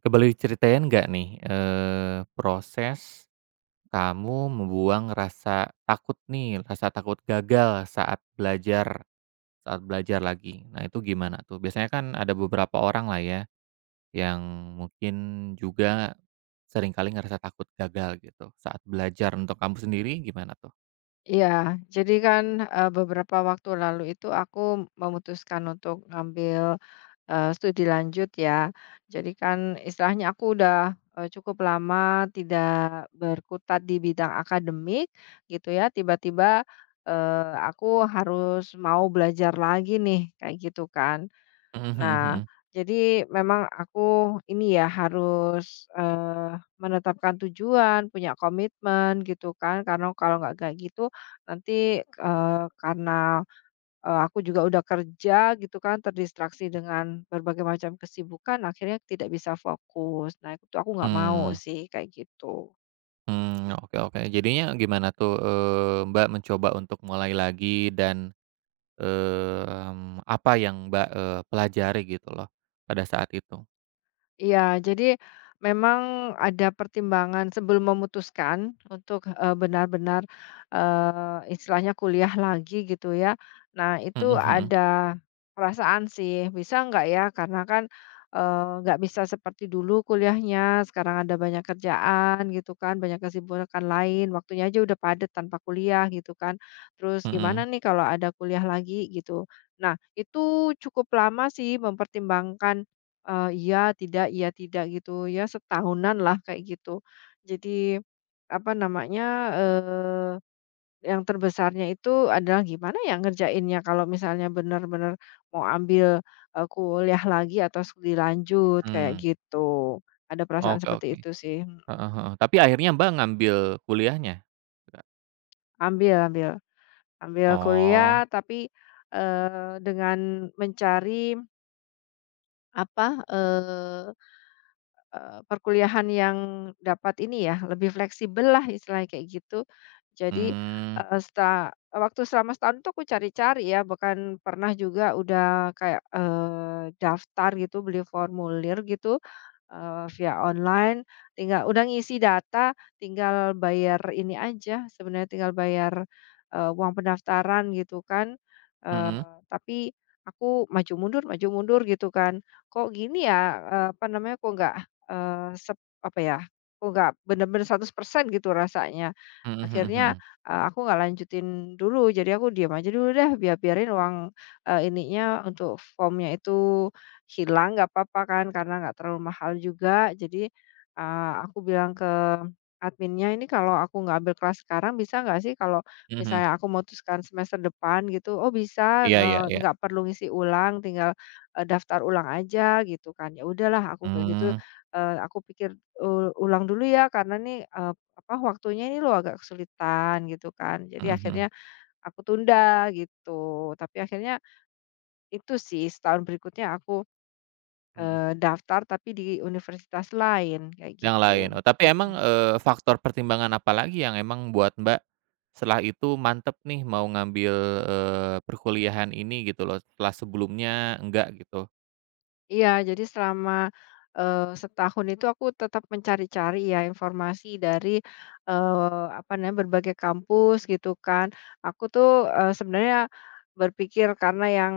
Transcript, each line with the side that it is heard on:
right: Oke, boleh diceritain nggak nih, proses kamu membuang rasa takut nih, rasa takut gagal saat belajar lagi. Nah, itu gimana tuh? Biasanya kan ada beberapa orang lah ya, yang mungkin juga seringkali ngerasa takut gagal gitu saat belajar. Untuk kamu sendiri gimana tuh?
left: Iya, jadi kan, beberapa waktu lalu itu aku memutuskan untuk ngambil, studi lanjut ya. Jadi kan istilahnya aku udah, cukup lama tidak berkutat di bidang akademik gitu ya, tiba-tiba, aku harus mau belajar lagi nih, kayak gitu kan.
right: Mhm mhm
left: Nah,
right: mhm.
left: jadi memang aku ini ya harus, menetapkan tujuan, punya komitmen gitu kan, karena kalau nggak kayak gitu nanti, karena, aku juga udah kerja gitu kan, terdistraksi dengan berbagai macam kesibukan akhirnya tidak bisa fokus. Nah, itu aku nggak mau
right: Mmm,
left: sih kayak gitu.
right: mmm, oke oke. Jadinya gimana tuh, Mbak mencoba untuk mulai lagi dan apa yang Mbak, pelajari gitu loh pada saat itu?
left: Iya, jadi memang ada pertimbangan sebelum memutuskan untuk, benar-benar, istilahnya kuliah lagi gitu ya. Nah
right: Mhm
left: itu
right: mhm
left: ada perasaan sih, bisa nggak ya karena kan, nggak bisa seperti dulu kuliahnya, sekarang ada banyak kerjaan gitu kan, banyak kesibukan lain, waktunya aja udah padat tanpa kuliah gitu kan. Terus gimana
right: mhm,
left: nih kalau ada kuliah lagi gitu. Nah itu cukup lama sih mempertimbangkan, iya tidak gitu ya setahunan lah kayak gitu. Jadi apa namanya, eee, yang terbesarnya itu adalah gimana ya ngerjainnya kalau misalnya benar-benar mau ambil, kuliah lagi atau studi lanjut kayak
right: mmm,
left: gitu. Ada perasaan
right: oke
left: seperti
right: oke,
left: itu sih, mhm.
right: heeh heeh. Tapi akhirnya Mbak ngambil kuliahnya? Nggak?
left: Ambil ambil ambil
right: Oh,
left: kuliah tapi, dengan mencari apa, eh, perkuliahan yang dapat ini ya, lebih fleksibel lah istilahnya kayak gitu. Jadi,
right: mmm,
left: eee, seta waktu selama setahun itu aku cari-cari ya, bahkan pernah juga udah kayak, daftar gitu, beli formulir gitu, via online, tinggal udah ngisi data, tinggal bayar ini aja, sebenarnya tinggal bayar, uang pendaftaran gitu kan.
right: mhm,
left: Tapi aku maju mundur gitu kan, "Kok gini ya?" Apa namanya, "Kok nggak Eee, sep apa ya, aku nggak bener-bener 100% gitu rasanya."
right: mhm mhm
left: Akhirnya,
right: mhm,
left: aku nggak lanjutin dulu, jadi aku diam aja dulu deh, biarin uang, ininya untuk formnya itu hilang nggak apa-apa kan, karena nggak terlalu mahal juga. Jadi, aku bilang ke adminnya, "Ini kalau aku nggak ambil kelas sekarang bisa nggak sih kalau
right: mhm,
left: misalnya aku memutuskan semester depan gitu?" "Oh bisa,
right: iya iya iya,
left: nggak perlu ngisi ulang, tinggal, daftar ulang aja," gitu kan. Ya udahlah aku kayak gitu.
right: mmm,
left: Aku pikir, ulang dulu ya karena nih, apa, waktunya ini lo agak kesulitan gitu kan. Jadi
right: mhm
left: akhirnya
right: mhm,
left: aku tunda gitu, tapi akhirnya itu sih setahun berikutnya aku,
right: mhm,
left: daftar tapi di universitas lain kayak
right: yang
left: gitu.
right: lain. Oh, tapi emang,
left: Mhm.
right: faktor pertimbangan apa lagi yang emang buat Mbak setelah itu mantep nih mau ngambil, perkuliahan ini gitu loh, setelah sebelumnya enggak gitu?
left: Iya, jadi selama, setahun itu aku tetap mencari-cari ya informasi dari, apa namanya, berbagai kampus gitu kan. Aku tuh, sebenarnya berpikir karena yang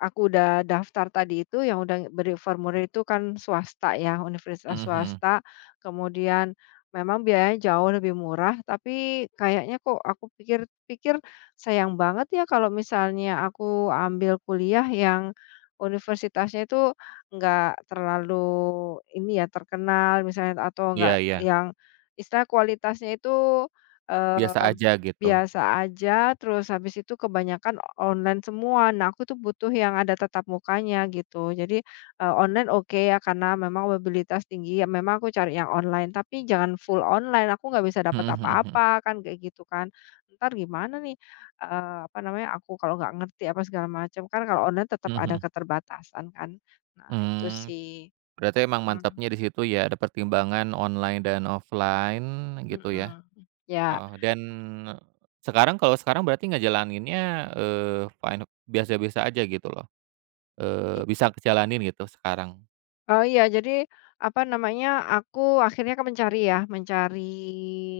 left: aku udah daftar tadi itu, yang udah beri formulir itu kan swasta ya, universitas
right: Mhm mhm.
left: swasta, kemudian memang biayanya jauh lebih murah, tapi kayaknya kok aku pikir-pikir sayang banget ya kalau misalnya aku ambil kuliah yang universitasnya itu nggak terlalu ini ya, terkenal misalnya atau nggak
right: Iya iya,
left: yang istilah kualitasnya itu,
right: biasa
left: eee,
right: aja gitu.
left: biasa aja, terus habis itu kebanyakan online semua. Nah, aku tuh butuh yang ada tatap mukanya gitu. Jadi, online oke ya karena memang mobilitas tinggi, ya memang aku cari yang online, tapi jangan full online, aku nggak bisa dapat
right: Mhm mhm mhm.
left: apa-apa, kan kayak gitu kan. Ntar gimana nih, apa namanya, aku kalau nggak ngerti apa segala macam, kan kalau online tetap
right: Mhm
left: ada
right: mhm.
left: keterbatasan kan. Nah itu
right: Mmm,
left: sih,
right: berarti emang
left: mhm
right: mantapnya di situ ya, ada pertimbangan online dan offline gitu ya?
left: mhm, ya
right: Heeh, dan sekarang kalau sekarang berarti ngejalaninnya, eee, fine biasa-biasa aja gitu loh,
left: i
right: bisa kejalanin gitu sekarang?
left: oh iya, jadi apa namanya, aku akhirnya kan mencari ya, mencari,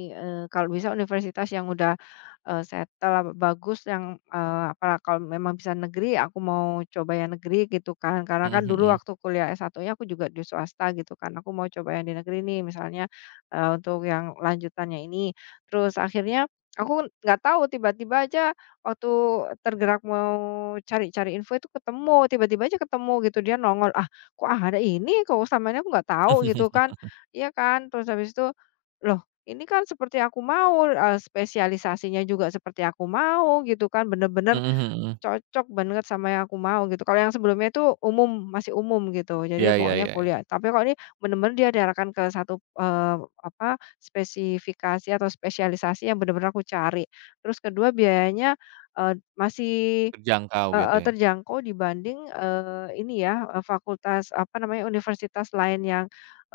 left: kalau bisa universitas yang udah, settle, apa, bagus yang, apa, kalau memang bisa negeri, aku mau coba yang negeri gitu kan. Karena kan
right: Mhm
left: dulu
right: mhm.
left: waktu kuliah S1-nya aku juga di swasta gitu kan, aku mau coba yang di negeri nih misalnya, untuk yang lanjutannya ini. Terus akhirnya aku nggak tahu, tiba-tiba aja waktu tergerak mau cari-cari info itu ketemu, tiba-tiba aja ketemu gitu, dia nongol, "Ah, kok ada ini, kok selama ini aku nggak tahu gitu kan, iya kan." Terus habis itu, loh ini kan seperti aku mau, spesialisasinya juga seperti aku mau gitu kan, bener-bener
right: Mhm mhm.
left: cocok banget sama yang aku mau gitu. Kalau yang sebelumnya itu umum, masih umum gitu, jadi
right: Iya iya
left: pokoknya
right: iya iya,
left: kuliah. Tapi kalau ini bener-bener dia diarahkan ke satu, apa, spesifikasi atau spesialisasi yang bener-bener aku cari. Terus kedua biayanya, masih
right: terjangkau gitu
left: heeh,
right: ya?
left: terjangkau dibanding, ini ya, fakultas apa namanya, universitas lain yang,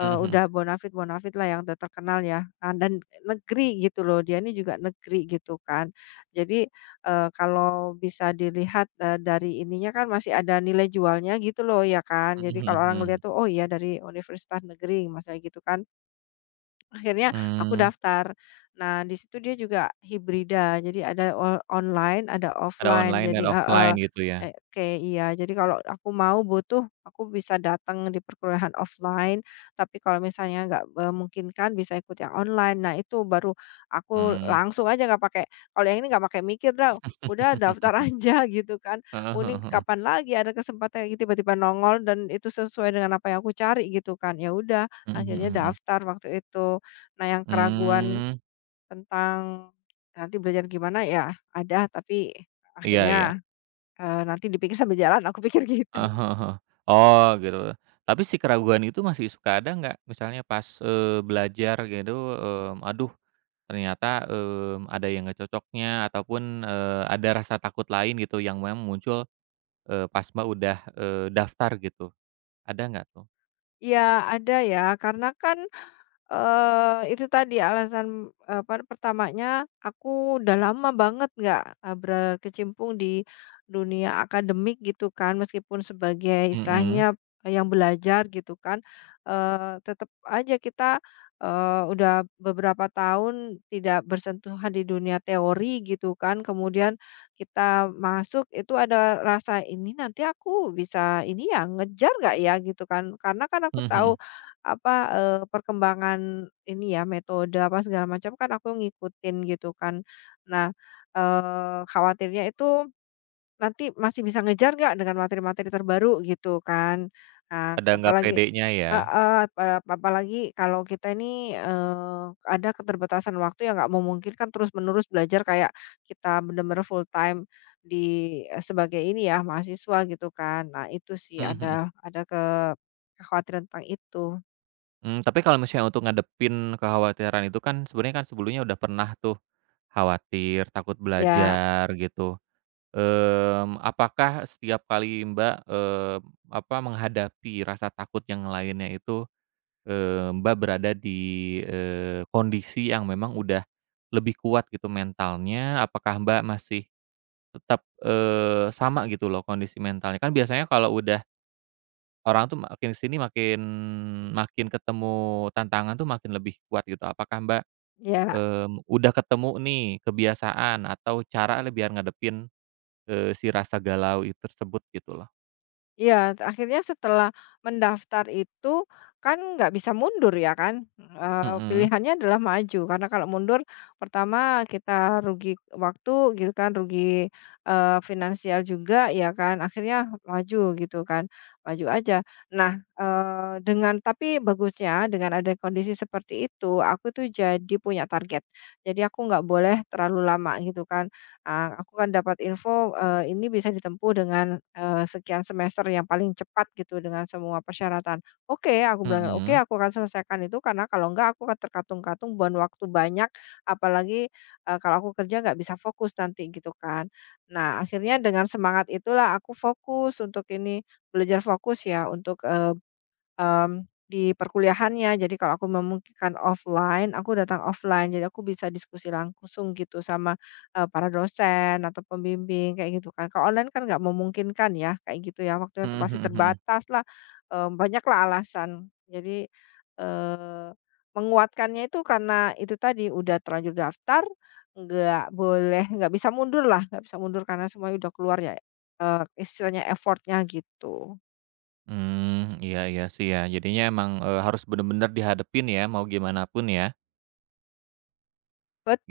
right: Mhm mhm.
left: udah bonafit bonafit lah yang udah terkenal ya, dan negeri gitu loh, dia ini juga negeri gitu kan. Jadi, kalau bisa dilihat, dari ininya kan masih ada nilai jualnya gitu loh ya kan.
right: Mhm
left: Jadi kalau
right: mhm
left: orang
right: mhm.
left: ngelihat tuh, "Oh iya dari universitas negeri," masalah gitu kan. Akhirnya aku
right: Mmm.
left: daftar. Nah, di situ dia juga hibrida, jadi ada online, ada
right: Ada
left: offline,
right: online
left: jadi
right: dan
left: heeh,
right: offline gitu ya?
left: oke, iya. Jadi kalau aku mau butuh, aku bisa datang di perkuliahan offline, tapi kalau misalnya nggak memungkinkan bisa ikut yang online. Nah, itu baru aku
right: Mmm.
left: langsung aja nggak pakai, kalau yang ini nggak pakai mikir dah, udah daftar aja gitu kan.
right: Heeh
left: Ini
right: heeh heeh.
left: kapan lagi ada kesempatan kayak gitu, tiba-tiba nongol dan itu sesuai dengan apa yang aku cari gitu kan. Ya udah,
right: Mhm
left: akhirnya
right: mhm mhm.
left: daftar waktu itu. Nah, yang keraguan
right: Mmm,
left: tentang nanti belajar gimana, ya ada, tapi
right: iya iya,
left: akhirnya, nanti dipikir sambil jalan, aku pikir gitu.
right: heeh heeh heeh. Oh gitu. Tapi si keraguan itu masih suka ada nggak? Misalnya pas, belajar gitu, mmm, aduh ternyata, mmm, ada yang nggak cocoknya ataupun, ada rasa takut lain gitu yang memang muncul, pas Mbak udah, daftar gitu, ada nggak tuh?
left: Iya, ada ya, karena kan itu tadi alasan, apa, pertamanya aku udah lama banget nggak, berkecimpung di dunia akademik gitu kan, meskipun sebagai
right: Mhm,
left: istilahnya yang belajar gitu kan, tetep aja kita, udah beberapa tahun tidak bersentuhan di dunia teori gitu kan, kemudian kita masuk itu ada rasa, "Ini nanti aku bisa ini ya, ngejar nggak ya?" Gitu kan. Karena kan aku
right: mhm
left: tahu
right: mhm.
left: apa, perkembangan ini ya, metode apa segala macam kan aku ngikutin gitu kan. Nah, khawatirnya itu nanti masih bisa ngejar nggak dengan materi-materi terbaru gitu kan. Nah,
right: Ada nggak
left: apalagi
right: pedenya ya?
left: heeh, apa apalagi kalau kita ini, ada keterbatasan waktu yang nggak memungkinkan terus-menerus belajar kayak kita benar-benar full time di eh, sebagai ini ya mahasiswa gitu kan. Nah itu sih
right: Mhm mhm.
left: ada kekhawatiran tentang itu.
right: Mmm, tapi kalau misalnya untuk ngadepin kekhawatiran itu kan sebenarnya kan sebelumnya udah pernah tuh, khawatir, takut
left: Ya.
right: belajar gitu, mmm, apakah setiap kali Mbak, apa, menghadapi rasa takut yang lainnya itu, Mbak berada di, kondisi yang memang udah lebih kuat gitu mentalnya, apakah Mbak masih tetap, sama gitu loh kondisi mentalnya? Kan biasanya kalau udah orang tuh makin ke sini makin makin ketemu tantangan tuh makin lebih kuat gitu. Apakah Mbak,
left: Ya,
right: mmm, udah ketemu nih kebiasaan atau cara biar ngadepin, si rasa galau tersebut gitu loh?
left: iya, akhirnya setelah mendaftar itu kan nggak bisa mundur ya kan,
right: Mhm
left: pilihannya adalah maju karena kalau mundur pertama kita rugi waktu gitu kan, rugi, finansial juga ya kan, akhirnya maju gitu kan, maju aja. Nah, dengan tapi bagusnya dengan ada kondisi seperti itu, aku tuh jadi punya target. Jadi aku nggak boleh terlalu lama gitu kan. Ah, aku kan dapat info, ini bisa ditempuh dengan, sekian semester yang paling cepat gitu dengan semua persyaratan. Oke, aku bilang, "Oke,
right: mhm.
left: aku akan selesaikan itu karena kalau enggak aku akan terkatung-katung buang waktu banyak, apalagi, kalau aku kerja nggak bisa fokus nanti," gitu kan. Nah, akhirnya dengan semangat itulah aku fokus untuk ini, belajar fokus ya untuk, di perkuliahannya. Jadi kalau aku memungkinkan offline, aku datang offline. Jadi aku bisa diskusi langsung gitu sama, para dosen atau pembimbing kayak gitu kan. Kalau online kan nggak memungkinkan ya, kayak gitu ya. Waktunya tuh
right: Mhm
left: pasti
right: mhm mhm.
left: terbatas lah, banyaklah alasan. Jadi, eee, menguatkannya itu karena itu tadi, udah terlanjur daftar, nggak boleh nggak bisa mundur lah, nggak bisa mundur karena semuanya udah keluar ya, istilahnya effortnya gitu.
right: Mmm, iya iya sih ya. Jadinya emang, harus bener-bener dihadepin ya mau gimana pun ya,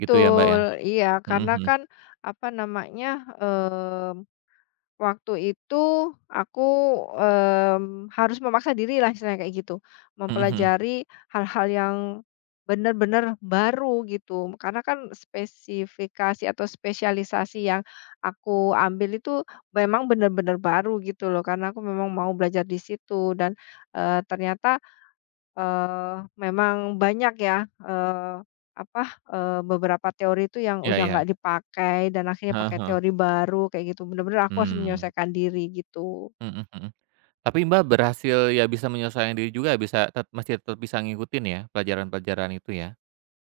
right: gitu ya Mbak ya?
left: iya
right: Mhm
left: karena
right: mhm.
left: kan apa namanya, mmm, waktu itu aku, harus memaksa diri lah istilahnya kayak gitu,
right: Mhm mhm.
left: mempelajari hal-hal yang benar-benar baru gitu. Karena kan spesifikasi atau spesialisasi yang aku ambil itu memang benar-benar baru gitu loh, karena aku memang mau belajar di situ dan, ternyata memang banyak ya, apa, beberapa teori itu yang
right: Iya
left: udah
right: iya.
left: nggak dipakai dan akhirnya
right: Heeh
left: pakai
right: heeh.
left: teori baru kayak gitu, bener-bener aku harus
right: Mmm.
left: menyelesaikan diri gitu.
right: Mhm mhm. Tapi Mbak berhasil ya bisa menyesuaikan diri juga, bisa masih tetap bisa ngikutin ya, pelajaran-pelajaran itu ya?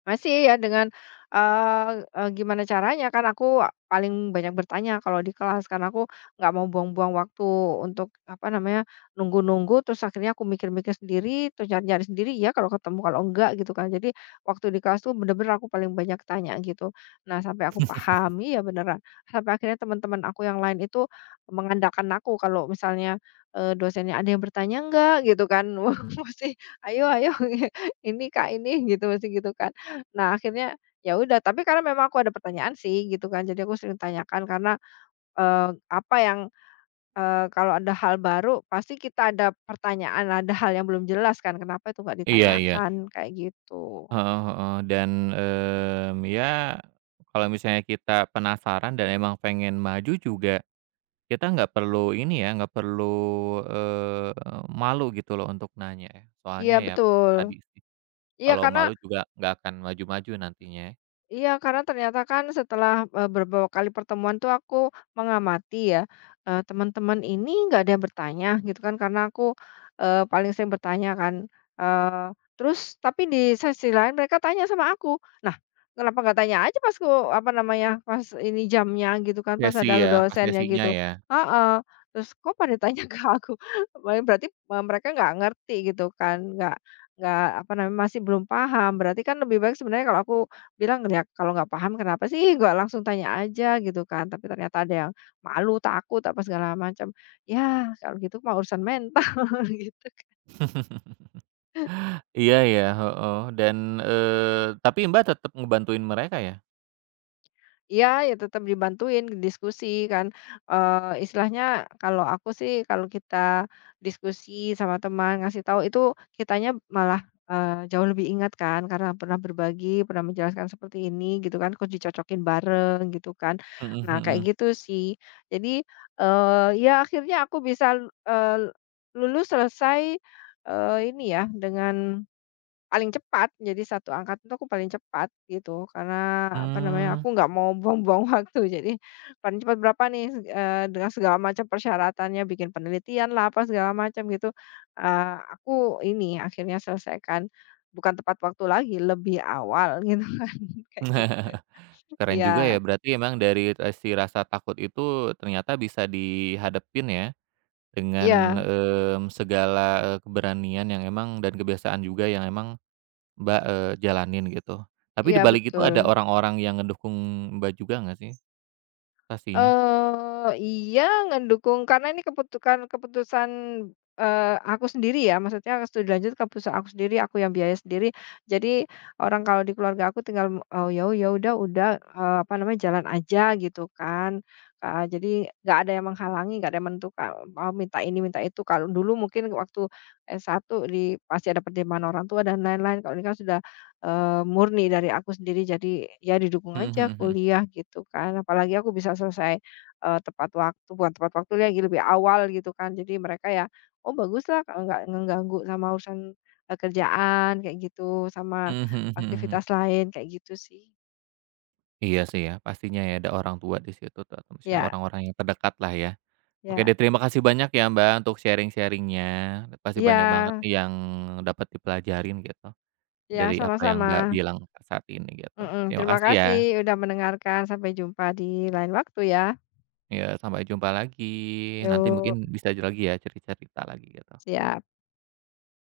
left: Masih ya dengan, eee eee, gimana caranya kan aku paling banyak bertanya kalau di kelas, karena aku nggak mau buang-buang waktu untuk apa namanya, nunggu-nunggu terus akhirnya aku mikir-mikir sendiri, terus nyari-nyari sendiri ya kalau ketemu, kalau enggak gitu kan. Jadi waktu di kelas tuh bener-bener aku paling banyak tanya gitu. Nah sampai aku paham iya beneran, sampai akhirnya teman-teman aku yang lain itu mengandalkan aku kalau misalnya, dosennya, "Ada yang bertanya enggak?" Gitu kan. Wah mesti, "Ayo ayo ini Kak ini," gitu mesti gitu kan. Nah, akhirnya ya udah, tapi karena memang aku ada pertanyaan sih gitu kan, jadi aku sering tanyakan karena, apa yang, kalau ada hal baru pasti kita ada pertanyaan, ada hal yang belum jelas kan, kenapa itu nggak
right: Iya iya.
left: ditanyakan, kayak gitu.
right: Heeh heeh. Dan, mmm, ya kalau misalnya kita penasaran dan emang pengen maju juga, kita nggak perlu ini ya, nggak perlu, eee, malu gitu loh untuk nanya ya.
left: Iya
right: Soalnya ya itu
left: betul.
right: tadi sih,
left: Iya,
right: kalau
left: karena
right: malu juga nggak akan maju-maju nantinya ya.
left: iya, karena ternyata kan setelah, beberapa kali pertemuan tuh aku mengamati ya, teman-teman ini nggak ada yang bertanya gitu kan karena aku, paling sering bertanya kan, eee, terus tapi di sesi lain mereka tanya sama aku. Nah, kenapa nggak tanya aja pas ku apa namanya, pas ini jamnya gitu kan, pas
right: Sesi
left: ada
right: ya, pas
left: dosennya
right: sesinya
left: gitu
right: ya.
left: heeh, terus kok pada tanya ke aku? Wah, berarti, mereka nggak ngerti gitu kan, nggak apa namanya, masih belum paham. Berarti kan lebih baik sebenarnya kalau aku bilang ya kalau nggak paham kenapa sih nggak langsung tanya aja gitu kan, tapi ternyata ada yang malu, takut, apa segala macam. Ya kalau gitu mah urusan mental gitu.
right: Iya ya, heeh. Dan, tapi Mbak tetap ngebantuin mereka ya?
left: Iya, ya tetap dibantuin, diskusi kan, istilahnya kalau aku sih kalau kita diskusi sama teman, ngasih tahu itu kitanya malah, jauh lebih ingat kan karena pernah berbagi, pernah menjelaskan seperti ini gitu kan, terus dicocokin bareng gitu kan.
right: Mhm
left: Nah kayak
right: mhm.
left: gitu sih. Jadi, ya akhirnya aku bisa, eee, lulus selesai, ini ya dengan paling cepat, jadi satu angkatan tuh aku paling cepat gitu, karena apa namanya,
right: Mmm.
left: aku nggak mau buang-buang waktu. Jadi paling cepat berapa nih, dengan segala macam persyaratannya, bikin penelitian lah, apa segala macam gitu, aku ini akhirnya selesaikan, bukan tepat waktu lagi, lebih awal gitu, kayak gitu.
right: Keren juga
left: Iya
right: ya, berarti emang dari si rasa takut itu ternyata bisa dihadapin ya, dengan,
left: iya
right: mmm, segala, keberanian yang emang dan kebiasaan juga yang emang Mbak, jalanin gitu. Tapi di
left: iya,
right: balik itu ada
left: betul.
right: orang-orang yang ngedukung Mbak juga nggak sih? Pastinya.
left: Iya ngedukung karena ini keputusan keputusan, aku sendiri ya maksudnya studi lanjut keputusan aku sendiri, aku yang biaya sendiri. Jadi orang kalau di keluarga aku tinggal, ya ya udah, apa namanya, jalan aja gitu kan. Jadi nggak ada yang menghalangi, nggak ada yang menentukan, mau minta ini minta itu. Kalau dulu mungkin waktu satu di pasti ada pertimbangan orang tua dan lain-lain, kalau ini kan sudah murni dari aku sendiri jadi ya didukung
right: Mhm
left: aja
right: mhm mhm.
left: kuliah gitu kan, apalagi aku bisa selesai, tepat waktu bukan tepat waktu lagi, lebih awal gitu kan. Jadi mereka ya, "Oh baguslah kalau nggak ngeganggu sama urusan, kerjaan," kayak gitu,
right: Mhm
left: "sama
right: mhm mhm mhm.
left: aktivitas lain," kayak gitu sih.
right: Iya sih ya, pastinya ya ada orang tua di situ atau misalnya
left: Ya
right: orang-orang yang terdekat lah ya. Oke
left: ya.
right: deh, terima kasih banyak ya Mbak, untuk sharing sharingnya. Pasti banyak banget
left: Ya
right: nih yang dapat dipelajarin gitu,
left: ya
right: dari apa yang
left: sama-sama.
right: Mbak bilang saat ini gitu.
left: Mhm,
right: Terima
left: terima
right: kasih ya.
left: kasih udah mendengarkan, sampai jumpa di lain waktu ya.
right: Ya, sampai jumpa lagi. Nanti mungkin
left: Yuk,
right: bisa lagi ya cerita-cerita lagi gitu.
left: siap.